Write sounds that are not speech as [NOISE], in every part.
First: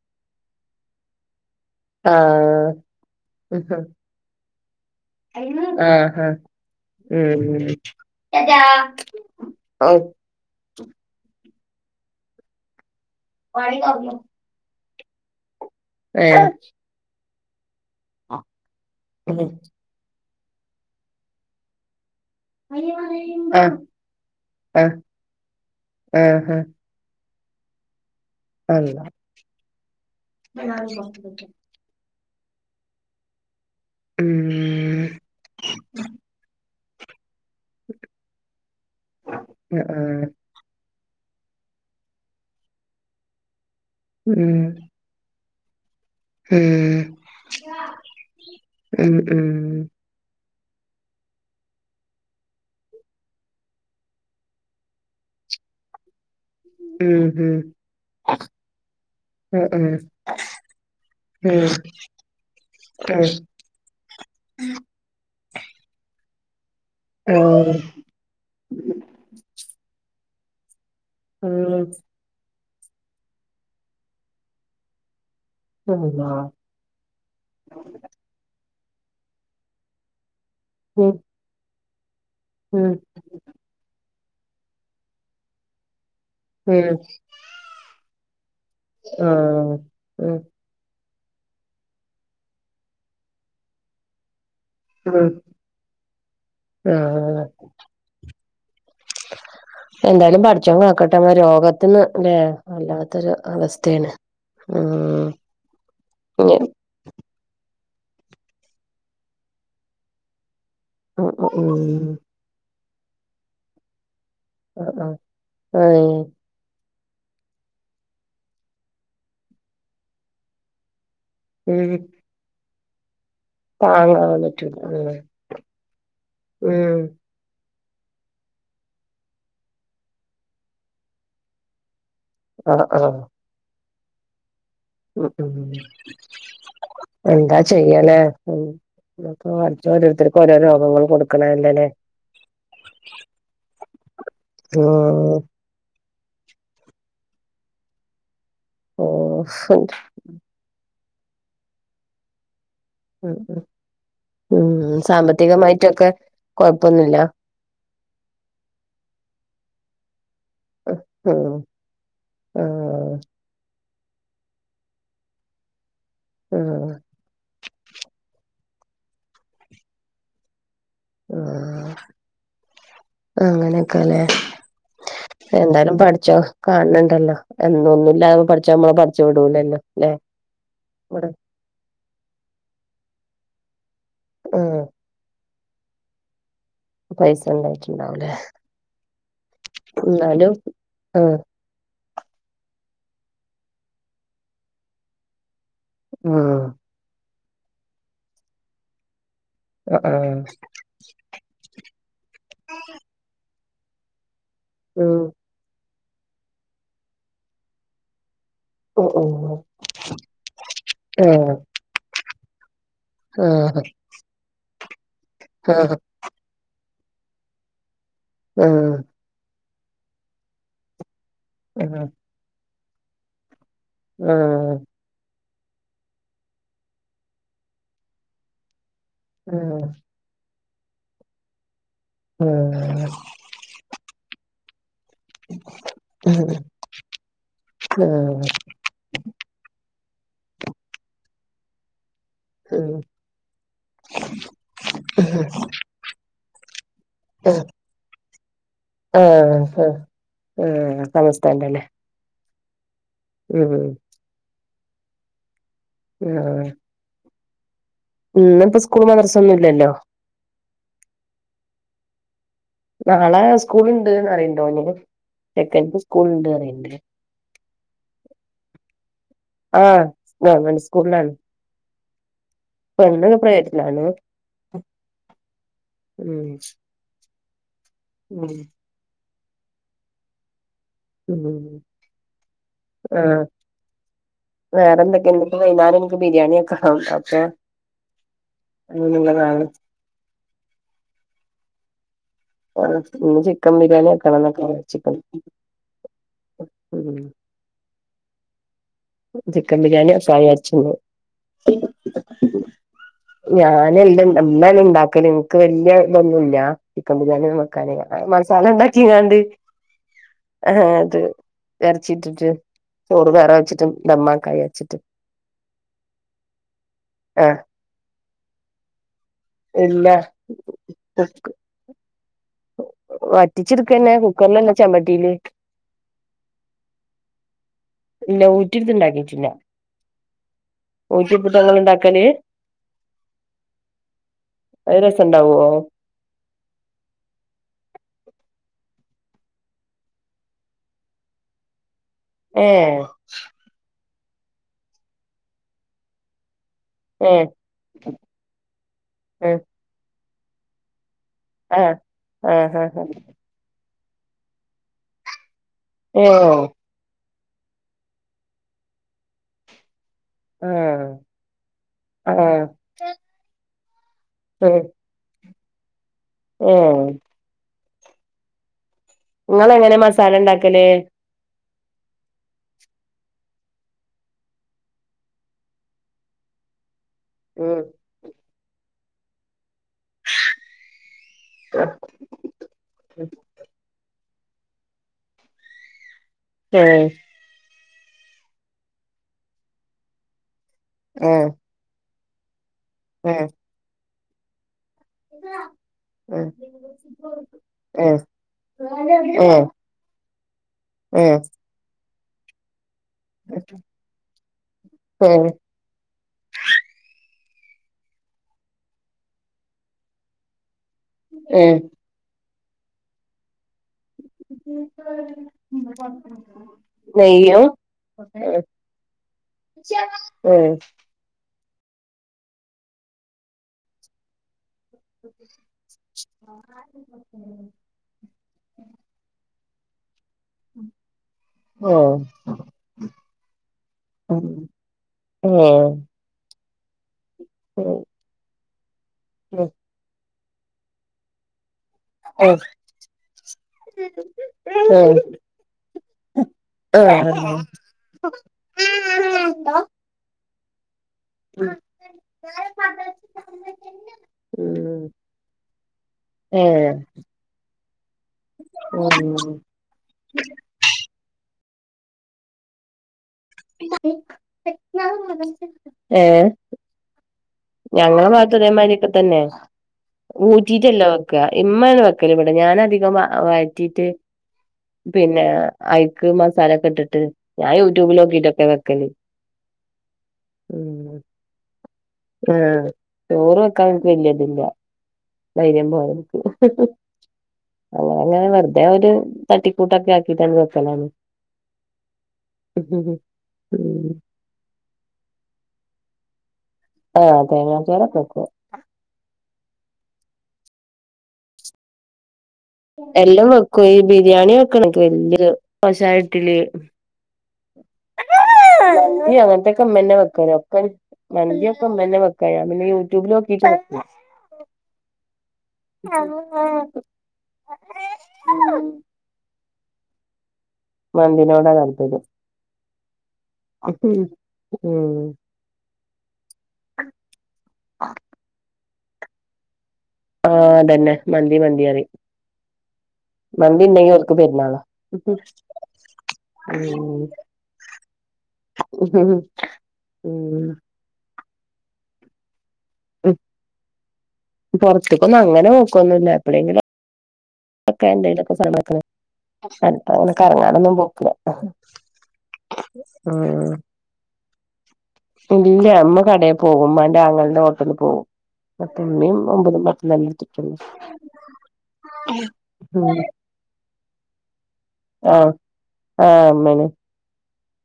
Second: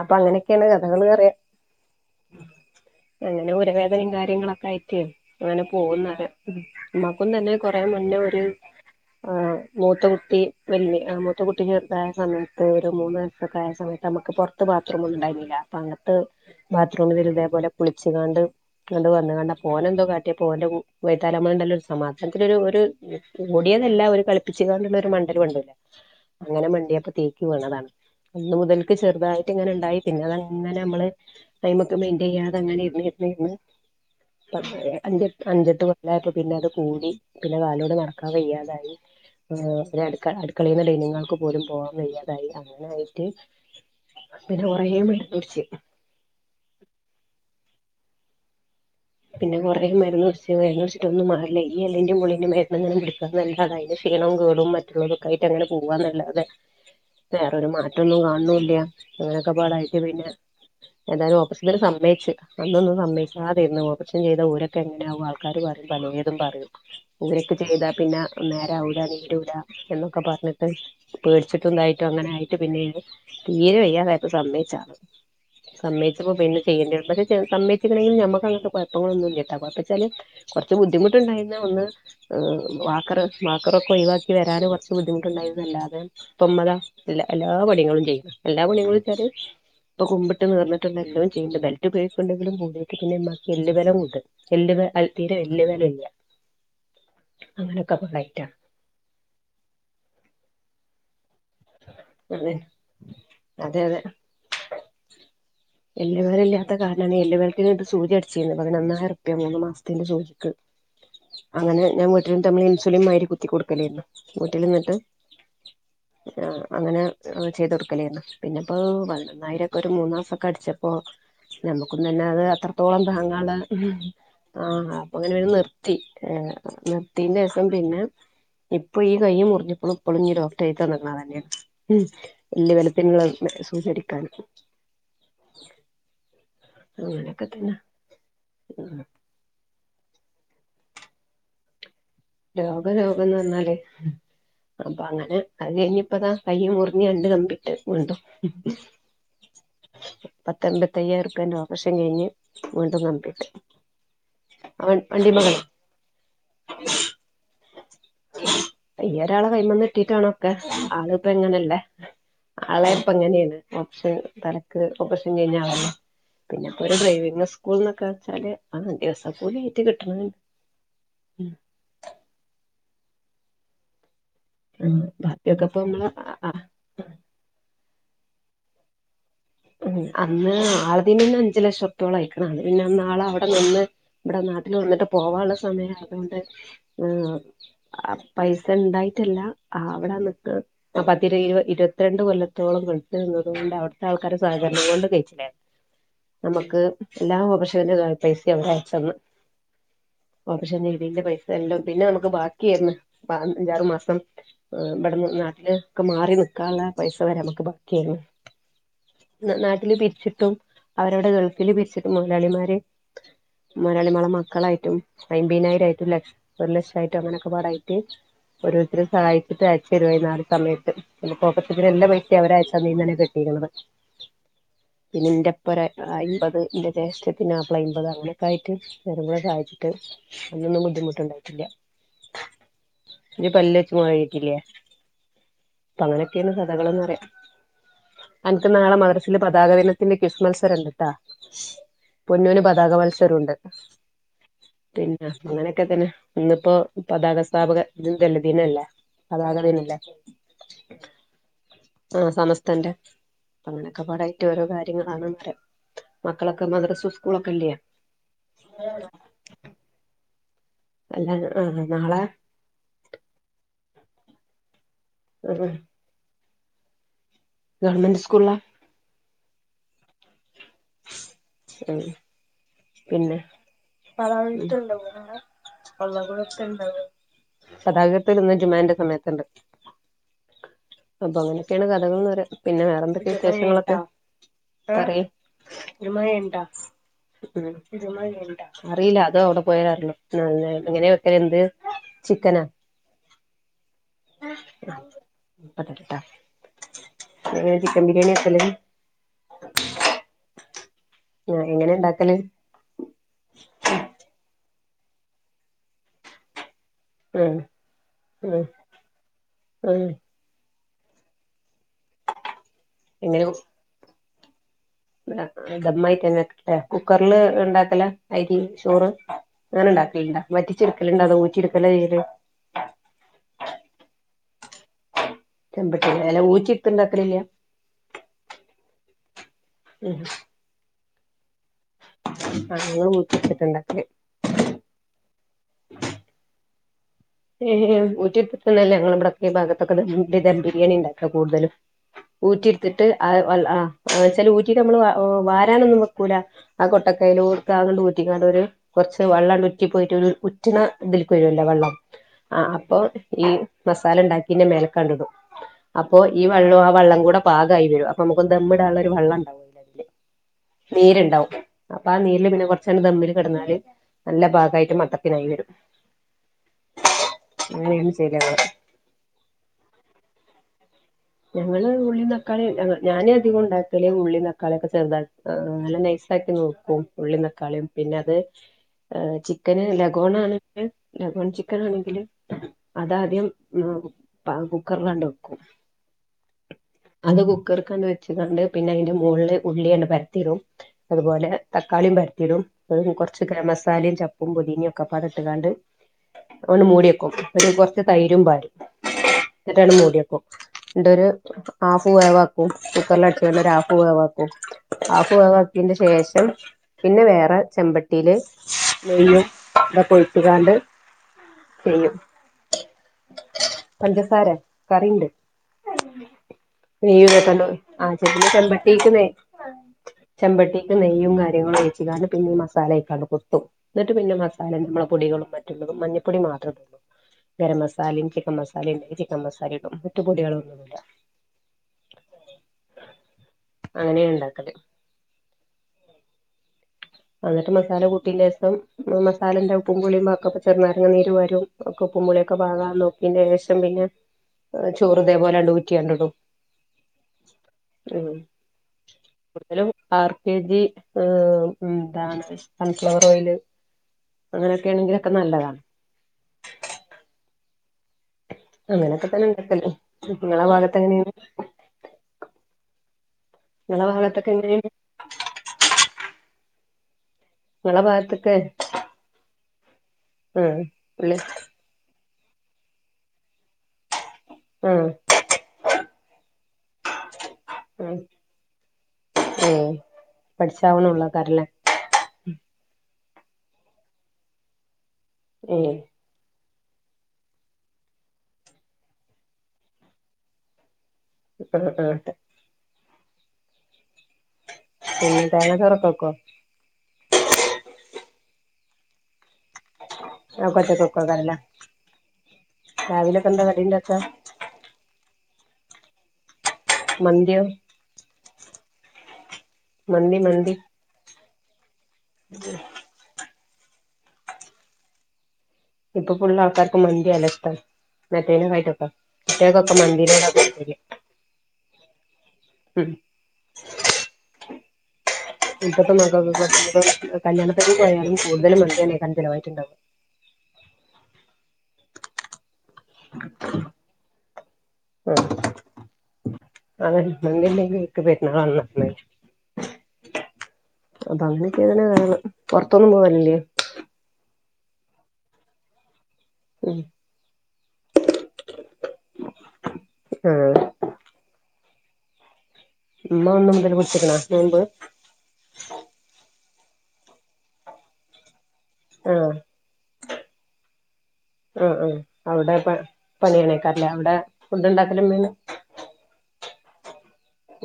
അപ്പങ്ങനോക്കേണ് കഥകള്റിയ ആഹ അങ്ങനെ ഉരവേദനയും കാര്യങ്ങളൊക്കെ ആയിട്ടേ അങ്ങനെ പോകുന്ന ഉമ്മക്കും തന്നെ കൊറെ മ പിന്നെ ഒരു മൂത്ത കുത്തി വല മറ്റ കുട്ടി ചെറുതായ സമയത്ത് ഒരു മൂന്ന് ദിവസക്കെ ആയ സമയത്ത് നമുക്ക് പുറത്ത് ബാത്റൂമ ഒന്നുംണ്ടായിരുന്നില്ല അപ്പ അങ്ങത്തെ ഏഹ് ബാത്റൂമ വര ഇതേപോലെ കുളിച്ചുാണ്ട് വന്ന കണ്ടാ പോലെ എന്തോ മറ്റ പോക വൈതാലണ്ടല്ല ഒരു സമാധം അത്തിൊരു ആഹ് മുടിയതെല്ലാം ഒരു കളിപ്പിച്ചച്ച്ണ്ടുള്ള ഒരു മണ്ഡലം ഉണ്ടല്ല ആഹ് ആഹ് അങ്ങനെ മണ്ടിയപ്പ തീ താണ് അന്ന് മുതൽക്ക് അള്ളാ ചെറുതായിട്ട് ഇങ്ങനെ ഉണ്ടായി തിന്ന അതങ്ങനെ നമ്മള് ചെയ്യാതെ അങ്ങനെ ഇന്ന് ഇന്ന് ഇന്ന് ഉം അഞ്ച അഞ്ചെട്ട് കൊല്ലപ്പോ പിന്നെ അത് കൂടി പിന്നെ കാലോടെ നടക്കാൻ വയ്യാതായി ആഹ് അടുക്കളട ൾക്ക് പോലും പോകൻ വയ്യാതായി അങ്ങനെയിട്ട് ഉം പിന്നെ കുറ വേണ്ട കുടിച്ച് ആ പിന്നെ കൊറ മരുന്ന് സും കെിച്ചിട്ടൊന്ന മാറില്ല യല്ലിൻ്റെുള്ളിൻ്റെ മതണങ്ങളും പിടുക്കുന്ന നല്ലതായ ക്ഷീണം കേടും മറ്റുള്ളവൊക്കായിട്ട് റികൾ പോവുകന്നല്ല അതത് വേറൊരു മാറ്റംന്നും കാണണില്ല അങ്ങനെയൊക്കെ ഉം ഉം ഉം പാടായിട്ട് പിന്നെ എന്തായാലും ഓപ്പറേഷൻ ഉം സിത്തിന് സമ്മച്ചച്ച് അന്നൊന്നും ആഹ് സമ്മയിച്ച തന്ന് ഓ കുറച്ചും ചെയ്ത ഓരൊക്കെങ്ങനെയകും ആൾക്കാര് പറയും പലയതും പറയും ഊരൊക്കെ ഉം ചെയ്താ പിന്നെ നേരാവല നീടൂട എന്നൊക്കെ പറഞ്ഞിട്ട് പേടിച്ചിട്ടുംന്തായിട്ടും അങ്ങനൊയിട്ട് പിന്നെ തീരെ വയ്യാതായിട്ട് സമ്മായച്ചാണ് അള്ളാ സമ്മയച്ചപ്പോ പിന്നെ ചെയ്യേണ്ടരും പക്ഷെ സമ്മയച്ചണമെങ്കിൽ നമ്മുക്ക് ഇപ്പങ്ങളൊ ഒന്നും കേട്ട കുഴപ്പച്ചാല് കുറച്ച് ഉം ബുദ്ധിമുട്ടുണ്ടായിുന്ന ഒന്ന് ഉം ഉം വാക്കർ വാക്കറൊക്കെ ഒഴിവാക്കി വരൻ കുറച്ച് ബുദ്ധിമുട്ടുണ്ടായിരുന്നുല്ലാതെ തൊമ്മത ആഹ് എല്ലാ എല്ലാ പണികളും ചെയ്യുന്നു എല്ലാ പണികും വിച്ചാറ് ഇപ്പൊ ഉം കുമ്പട്ട്ർന്നിട്ടുള്ള എല്ലാം ചെയ്യണ്ട് ബെൽറ്റ്ഴണ്ടെങ്കിലും കൂടട്ട പിന്നെി എല്ലു ബലം കണ്ട് എല് ഉം തീരെ വല്വല ഇല്ല ആഹ് അങ്ങനെയൊക്കെ പോള്ളായിട്ടാ എന്തായാലും പഠിച്ചക്കട്ടെ പെട്ട രോഗത്തിന്ന് അല്ലേ അതെ വല്ലാത്തൊരു അവസ്ഥയാണ് ഉ എല്ലവേല ഇല്ലാത്ത കാരണാണ് എല്ല പേർക്ക് സൂച അടിച്ചിരുന്നത് പതിനന്നായിരംപ്യ മൂന്ന മാസത്തിന്റെ സൂചികക്ക് ഉം അങ്ങനെ ഉം ഞാൻ വീട്ടിലും തമ്മൾ ഇൻസുലിൻ മാരി കുത്തി കൊടുക്കലേരുന്നു ആ ആ ആഹ അങ്ങനെ ചെയ്ത കൊടുക്കലയന്നു പിന്നെപ്പോ വതിനന്നായിരൊക്കെ ഒരു മൂന്നാസൊക്കെ അടിച്ചപ്പോൊ ഏഹ് ഉം നമ്മുക്കന്ന് തന്നെ അത് അത്രത്തോളം താങ്ങള് താങ്ങാൻ ആ പറ്റൂല അപ്പൊ അങ്ങനെ നിർ ഉം ഉം നത്തിന്റെ രസം പിന്നെ ഇപ്പൊ ഈ കയ്യും മുറിഞ്ഞപ്പോളും ഇപ്പളുംഞ്ഞ ഡോക്ടർ ക്ക തന്നെയാണ് വലിയ ആഹ് വലുപ്പും സൂചരിക്കാനും ഉ ഉ അങ്ങനെയൊക്കെ എന്താ തന്നെ ചെയ്യനേ ഉപ്പ ഓരോരുത്തർക്ക് ഓരോ രോഗങ്ങൾ കൊടുക്കണല്ല അല്ലേ രോഗ രോഗംന്ന് പറഞ്ഞാല് അപ്പൊ ഉം അങ്ങനെ അത് കഴിഞ്ഞ ഇപ്പതാ കൈ്യ മുറിഞ്ഞഞ് കണ്ട് കമ്പിട്ട് ഉണ്ടോ ഓ തയ്യാർക്ക അവശ്യ കഴിഞ് ഉ ഉ ഉ വണ്ടിമ്മകള് സാമ്പത്തികമായിട്ടൊക്കെ കൊഴപ്പൊന്നുമില്ല അയ്യ ഒരാളെ കൈമന്ന് കിട്ടിട്ടാണോ ആള ഇപ്പ ഉം എങ്ങനല്ലേ ആളെ ഇപ്പ ആഹ് എങ്ങനെയാണ് പക്ഷേ തലക്ക് ഓപ്പറേഷൻ കഴിഞ്ഞാല്ലേ പിന്നെ ഇപ്പോൊ ആഹ് ഒരു ഡ്രൈവിംഗ സ്കൂൾ എന്നൊക്കെ വെച്ചാല് ആ ദിവസപ്പല ആയിട്ട് കിട്ടണ ആ അങ്ങനെയൊക്കെ അല്ലേ ബാക്കിയൊക്കെ ഇപ്പ എന്തായാലും നമ്മള് പഠിച്ചോ കാണണണ്ടല്ലോ എന്ന ഒന്നുംല്ലാ പഠിച്ച നമ്മള പഠ ഉ അന്ന് ഇവിടെ ആളതിന്ന് അഞ്ചു ലക്ഷംത്തോള അഴക്കണം അത് പിന്നെന്നാള അവിടെ നിന്ന് ഇവിടെ നാട്ടിൽ ആഹ് വന്നിട്ട് പോവാനുള്ള സമയ അതുകൊണ്ട് പൈസ ആ ഉണ്ടായിട്ടുണ്ടാവൂലേ പൈസ ഉണ്ടായിട്ടല്ല അവിടെ എന്നാലും നിക്ക് ആഹ് പത്തിരപ ഇരുപത്തി പത്ര രണ്ട് കൊല്ലത്തോളം ഗൾഫിൽ നിന്നത് കൊണ്ട് അവിത്തെ ആൾക്കാരെ സഹകരണം കൊണ്ട് കഴിച്ചിലായതാ ആഹ് നമുക്ക് എല്ലാ ഓപ്പറേഷൻ ന്റെ പൈസയും അവര് അയച്ചന്ന് ആഹ് ഓപ്പറേഷൻ രീതിന്റെ പൈസ എല്ലാം പിന്നെ നമുക്ക് ബാക്കിന്ന് അഞ്ചാറു മാസം ഉം ഇവിടന്ന് നാട്ടില് മാറി നിക്കാനുള്ള പൈസ വരെ നമക്ക് ബാക്കിയന്ന് ഓഹ് ഓഹ് നാട്ടില് പിരിച്ചിട്ടും അവരടെ ആഹ് ഗൾഫിൽ പിരിച്ചിട്ടും മുതലളിമാരെ ആഹ് മലയാളിമള മക്കളായിട്ടും ആഹ് ഐബീനായരായിട്ടുംക്ഷ ഒരു ലക്ഷംയിട്ടും അങ്ങനെയൊക്കെ പാടായ ആഹ് ഓരോരുത്തര സഹായിച്ചിട്ട് അയച്ച തരു നാല് സമയത്ത് കോപ്പത്തി എല്ലാം പൈസ അവ സമയന കെട്ടികള ഉം എന്റെ പ്പ അമ്പത് എന്റെ ജെശത്തി ആപ്പള അമ്പത് അനക്കായിട്ട് വെരു കടെ ആഹ് സഹായിച്ചിട്ട് അന്നൊന്നും ബുദ്ധിമുട്ടുണ്ടായിട്ടില്ല ആഹ് ഇജ്ജ്‌ പല്ല്ച്ച് മോറാന്കില്ലേ അപ്പ അങ്ങനെയൊക്കെയന്ന് കഥകൾന്ന്റിയ ആഹ് മദ്രസിലില് പതാക ദിനത്തിന്റെ കിസ്സ് മത്സരം ഉണ്ട്ട്ടാ പൊന്നുന് പതാക മത്സരംണ്ട് പിന്നെ അങ്ങനെയൊക്കെ തന്നെ ഇന്നിപ്പോ പതാക സ്ാപക ഇത ദലദീനല്ലേ ആ ഉ സമസ് ആഹ സമസ് തന്റെ ഉം അങ്ങനെയൊക്കെ പാടായിട്ട് ഓരോ കാര്യങ്ങളണെന്ന് പറയാം മക്കളൊക്കെ മതസ്ഥ കുളക്കില്ലയ ഉ ഇപ്പ സ്കൂള മദർസംന്നും ഇല്ലല്ലോ അല്ല ആ നഞളെ നാളെ സ്കൂള ഇണ്ട്ന്ന് അറിയണ്ടോ അ സെക്കൻഡറി സ്കൂള ഇണ്ട്ന്ന്റിയണ്ടേ ഗവർമെന്റ് സ്കൂള ആഹ ഗവൺമെന്റ് സ്കൂളിലാണ് പെണ്ണ് പിന്നെ പ്രൈവറ്റിലാണ് പണ്ടാവ ഉം പള്ളക്കണ്ടാവ ഗതാഗതത്തിൽ ഉം ഇന്ന് ജുമാന്റെ സമയത്തുണ്ട് അപ്പൊ ഉം അങ്ങനെയൊക്കെയാണ് കഥകൾന്ന് പറ പിന്നെ വേറെ എന്തൊക്കെ ആഹ് വി്യേഷങ്ങളൊക്കെ വേറെന്തൊക്കെണ്ട് ഇപ്പ വൈന്നാരം എനിക്ക് ബിരിയാണി രുമണ്ടരുമണ്ടാ വെക്കണം അപ്പൊ അറിയില്ല അയിന്ള്ള അതോ അവിടെ പോയ അങ്ങനെ വെക്കൽ എന്ത് ചിക്കനാ ആ ഇ ചിക്കൻ ബിരിയാണി ഒക്കെ വന്നൊ ചിക്കൻ ട്ട ചിക്കൻ ബിരിയാണി എല്ലും ചിക്കൻ ബിരിയാണി ഫ്രൈച്ച ആഹ് എങ്ങനെ ഇണ്ടാക്കല് ഞാന എല്ലാം എന്നമ്മാല ഇണ്ടാക്കല് നിനിക്ക് വല്യ ഇതൊന്നുമല്ല ചിക്കൻ ബിരിയാണി ആഹ് വക്കാനെ ആഹ് മസാല ഉണ്ടാക്കിങ്ങാണ്ട് ആഹ് ആഹ അത് ഇറച്ചിട്ടിട്ട് ചോറ് വേറെ വെച്ചിട്ടും ഡമമാക്കായ ദമ്മായിട്ടന്നെട്ട കുക്കറിില് ആഹ് ഉണ്ടാക്കല അരി ചോറ് അങ്ങനെ ഇല്ല ഉണ്ടാക്കലുണ്ട വറ്റിച്ചെടുക്കല ഇണ്ട അതോ ഊച്ചിെടുക്കല ചെയല് വറ്റിച്ചെടുക്കന്നെ കുക്കറിലന്നെ ചമ്പട്ടിയില് ചെമ്പട്ട വല ഊച്ചി ഇത്തണ്ടാക്കലില്ല ഇല്ല ഊറ്റിയെടുത്ത് ഉം ക്ക അങ്ങട്ട വൈരസം ഉണ്ടാവോ ഏ ഊറ്റിത്തുന്നതല്ല ഞങ്ങള ഇവിടത്തെഈ ഭാഗത്തൊക്കെ ബിരിയാണി ഉണ്ടാക്കാം കൂടുതലും ഊറ്റി ഏഹ് എടുത്തിട്ട് ആ വച്ചല് ഊറ്റിട്ട് നമ്മള് വാരാനൊന്നും വെക്കൂല ആ ഏഹ് കൊട്ടക്കൈൽട്ക്കെ ഊറ്റിക്കാണ്ട് ഒരു കുറച്ച് ഏഹ് വെള്ളം ഉറ്റി പോയിട്ട് ഉറ്റിന ഇതിൽക്കുവരുവല്ലോ വെള്ളം ആഹ് ആഹ് അപ്പൊ ഈ മസാല ഉണ്ടാക്കിന്റെ മേലക്കണ്ട് ഇടും അപ്പൊ ഏഹ് ഈ വെള്ളം ആ വെള്ളം കൂടെ പാകായി വരും അപ്പൊ നമുക്ക് ദമ്മിടാനുള്ളള്ള ഒരു വെള്ളം ഉണ്ടാവും അയില് ആഹ് നീരുണ്ടാവും അപ്പൊ ആ നീരില് പിന്നെ ആഹ് കൊറച്ചാണ് ദമ്മില് കിടന്നാല് നല്ല ഏഹ് പാകായിട്ട് മട്ടത്തിനായി വരും ഏഹ് അങ്ങനെണ് ശര്യാെവ ഇങ്ങളെങ്ങനെ മസാല ഇണ്ടാക്കല് ഞങ്ങള് ഉള്ളീം തക്കാളീം ഞങ്ങ ഞാന് അധികം ഉണ്ടാക്കല് ഉള്ളീം തക്കാളൊക്കെ ചെറുതാ ആഹ് നല്ല നൈസായ് പിന്നെ നോക്കും ഉള്ളീം ഉം തക്കാളീം പിന്ന അത് ആഹ് ചിക് ചിക്കന് ലഗോണാണെങ്കില് ലഗോൺ ചിക്കൻ ആണെങ്കില് നെയ്യും അതാദ്യം ഉം പ കുക്കർലാണ്ട് വെക്കും പേ ഹ് അത് കുക്കർക്കാണ്ട് വെച്ച്കാണ്ട് പിന്നെ അയ്ന്റെ മോളില് ഉള്ളിയണ്ട് പരത്തിടും അതുപോലെ തക്കാളിയും പര ത്തിടും ഏ് കൊർച്ച് ഗരം മസാലേം ചപ്പും പൊതീനൊക്കപാടട്ട്ക്കാണ്ട് ഏഹ് ഓണ്ട് മൂട്യക്കും ഒരു കൊർച്ച് തൈരും പാരും ഞങ്ങളെ എന്നിട്ടാണ്ട് മൂട്യക്കും ഇന്നട്ട്ഒരു ആഫും വേവാക്കും കുക്കർലടിച്ച്ക്കാണ്ട്ഒരു ആഫ് വേവാക്കും ആഫ് വേവാക്കീന്റെ ശേഷം പിന്നെ വേറെ ചെമ്പട്ടീല് നെയ്യും ഇതൊക്കെ ഒഴിച്ച് കാണ്ട് ഏഹ് പഞ്ചസാരെ കറീണ്ട് നെയ്യും ഇതൊക്കണ്ട് ആഹ് ചെമ്പ് ചെമ്പട്ടിക്ക് നെ- ചെമ്പട്ടീക്ക് നെയ്യും കാര്യങ്ങളും ഒഴിച്ച്കാണ്ട് പിന്നെ ഈ മസാലയ്ക്കാണ്ട് കൊട്ടും ന്നട്ട് പിന്നെ മസാ സാല നമ്മെള പൊടികളും മറ്റുള്ളതും മഞ്ഞപ്പൊടി മാത്രട്ട് ഗരം മസാലിം ചിക്കംമസാലിം ഇണ്ടങ്കി ചിക്കുമസാലിം ഇടും ന്നട്ട് പൊടിക ആഹ് അങ്ങനെയാ ഉം ഉണ്ടാക്കല് ആഹ് അന്നിട്ട് മസാല കൂട്ടീന്റെസം മസാലേന്റെ ഉപ്പും പുളിം വാക്കപ്പ ചെറുനാരങ്ങ നീര് പാരും ഒക്ക ഉപ്പും പുള്യക്കെ പാകാ നോക്കീന്റെ ശേഷം പിന്നെ ഏഹ് ചോറുതേപോലെഇടും ഊറ്റിയാണ്ട്ടും കൂടുതലും ആർ കെ ജി ഉം എന്താണ് [UNINTELLIGIBLE] സൺഫ്ലവെർ ഓയില് അങ്ങനെയൊക്കെ ഏണെങ്കിലൊക്കെ നല്ലതാ അങ്ങനൊക്കെ തെന്നെ ഇണ്ട്ട്ടോ എല്ലൊയും ഇങ്ങെളെ ഭാഗെത്ത് എങ്ങനെയാണ് നിങ്ങളെ [UNINTELLIGIBLE] ഭാഗത്തൊക്കെ എങ്ങനെയാണ് ഏഹ് നിങ്ങളെ ഞങ്ങളെ ഭാഗത്തൊക്കെ ഭാഗത്തും ഇതെമായിരി ഒക്കെ തന്നെ ആഹ് ഊറ്റിട്ട് അല്ല ഉള്ളി വെക്കാ ഇമ്മാണ് വെക്ക് ക്കെൽ ഇബെടെ ഞാനധികം വ വയറ്റിട്ട് ആഹ് പിന്നെ അയ് ക്ക്‌ മസാലൊക്കെ ഇട്ട്ട്ട് ഞാ യൂട്യൂബ്ൽ ആഹ് നോക്കിട്ടൊക്കെ വെക്കെൽ ഏഹ് ഉം പഠിച്ചാവണള്ളേക്കാരല്ലേ ആഹ് ചോറ് വെക്കാൻ ഇൻക്ക് വെല്ല്യ ഇത് ഇല്ല ധൈര്യം ഏഹ് പോരാ ഇൻക്ക് അത് അങ്ങനെ വെറ്തെ ഒര് തട്ടിക്കൂട്ടൊക്കെ ആക്കിട്ടാണ്ട് വെക്കലാണ് ആഹ് ആഹ് അതാ ഉം പിന്നെ തേങ്ങാ ചോറ് ഒക്കെ വെക്കോ ആഹ് തേങ്ങാ ചോറ് ഒക്കെ വെക്കും അഹ് ഒക്കെ ഒറ്റെക്ക് വെക്കൊയ്ക്കാരം ലെ എല്ലൊയും വെക്കും ഈ ബിരിയാണി വെക്ക്ണെ ഇൻക്ക് വെല്ല്യ ഒര് വശായിട്ട് ഇല്ലെയ് മന്തിയോ? മന്തിയോ അങ്ങെൻത്തൊക്കെ ഇമ്മെന്നെ മന്തി വെക്കെൽ മന്തി ഒക്കെ മന്തിയൊക്കെ ഇമ്മെന്നെ വെക്കാ ഞാ പിന്നെ യൂട്യൂബ്ൽ നോ ക്കീട്ട് വെക്കും ഇപ്പ ഫുള്ള് ആൾക്കാർക്കും മന്തിയാലെ ഇഷ്ടം മറ്റെയ്നെ [UNINTELLIGIBLE] ഇറ്റങ്ങൊക്ക് ഒക്കെ മന്തിനോടാ താല്പര്യം മന്തിനോടാ താല്പര്യം. ഉം ഉം ഇപ്പത്തെമക്കൾക്കൊക്കെ കല്യാണപെരേല് പോയാലും കൂടുതല് മന്തിഎന്നേകാരം ചെലവായിട്ട്ണ്ടാവ. ആ അതന്നെ മന്തി മന്തി പറിം. മന്തി ഇണ്ടങ്കിൽ ഒര്ക്ക് പെരുന്നാള. അതെന്നെ മന്ത്രി ഇണ്ടെങ്കി ഒര്ക്ക് പെരുന്നാളാല്ലൊ ഉം അന്ന് അപ്പൊ അങ്ങനെയക്കെയാണ് കാര്യങ്ങൾ പുറത്തൊന്നും പോവലില്ലേ പുറത്തേക്കൊന്നും അങ്ങനെ നോക്കലോന്നുല്ല എപ്പോഴെങ്കിലും ഉം എന്തലൊക്കെ സ്ഥലങ്ങളൊക്കെ പക്ഷെ അങ്ങനെ ആഹ് കറങ്ങാനൊന്നും പോക്കില്ല ആഹ് ഉമ്മ ഒന്ന് മുതൽ പുടിച്ച് ക്ക്ണോ നോമ്പ് ഇല്ല ഉമ്മ കടയെ പോവും ഉമ്മാന്റെ ആങ്ങളന്റെ ഹോട്ടലിൽ പോവും ഉമ്മിം ആഹ് ഒമ്പതും പത്തും തന്നെ എടുത്തിട്ടുള്ളൂ. ആഹ് ആഹ് അവിടെ പണി യെനെകരലെ അവിടെ ഫുഡ് ഉണ്ടാക്കലുമ്മേണ് ആഹ് ആ ഇമ്മയാണ്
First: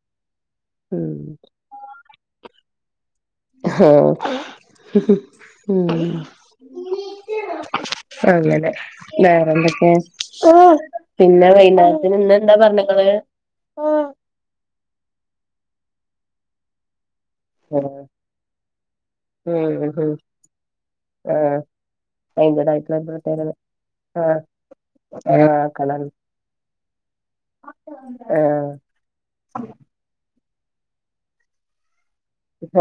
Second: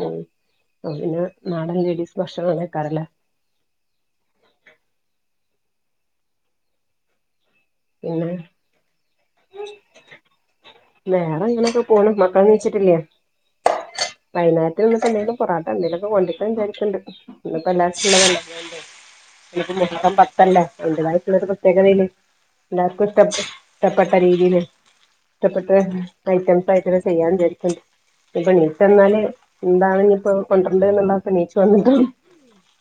ഉം അപ്പം പിന്നെ നാടൻ ലേഡീസ് ഭക്ഷണം ആണെയ്ക്കാരല്ലേ ആഹ് ഉം പിന്നെ അങ്ങനെ വേറെന്തൊക്കെ വേറെ പിന്നെ വൈന്നാരത്തിന് ഇന്ന്എന്താ പറ ഇണ്ടാക്കല് വൈകുന്നേരത്തിന് ഇനിന്നിട്ടു എന്തെങ്കിലും പൊറാട്ട എന്തെങ്കിലൊക്കെ കൊണ്ടരിക്കണം വിചാരിക്ക്ണ്ട്. ഇന്ന് ഇപ്പോ ഉം എല്ലാരുച്ചി ഉള്ളതല്ലേ ഇന്നുപ്പോ ഉം മുഹറം പത്തല്ലേ അതിന്റതായിട്ടുള്ളരു ഒരു ആഹ് പ്രത്യേകതയില്ലേ അയിന്റേതായിട്ടുള്ള ഇഷ്ട പ്രത്യേകത ഇഷ്ടപ്പെട്ട ആഹ് രീതിയില് ആഹ് ഇഷ്ടപ്പെട്ട കളർ ഐറ്റംസായിട്ടൊക്കെ ചെയ്യാൻ വിചാരിക്കണ്ട്. ഇപ്പൊ ആഹ് നീച്ച് വന്നാല് എന്താണ് ഇപ്പോ കൊണ്ടിരണ്ട എന്നുള്ളപ്പ നീച്ച് വന്നിട്ടണം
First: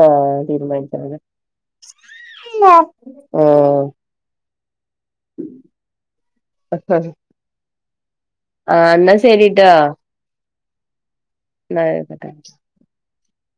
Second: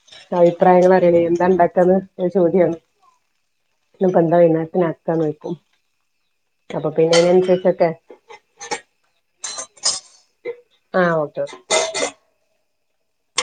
ആഹ് തീരുമാനിച്ചത് അഭിപ്രായങ്ങളാലെ എന്താ ഉണ്ടാക്കാന്ന് അതൊരു ചോദ്യാണ് ആഹ് ഇനിപ്പോ എന്താചെയ്യന് പിന്നെ അക്കാന്ന് വിളിക്കും, അപ്പ ആഹ് പിന്നെ അതിനനുസരിച്ചൊക്കെ ശെരിട്ടോ. ആ ഒ എന്നാ ആയിക്കോട്ടെ.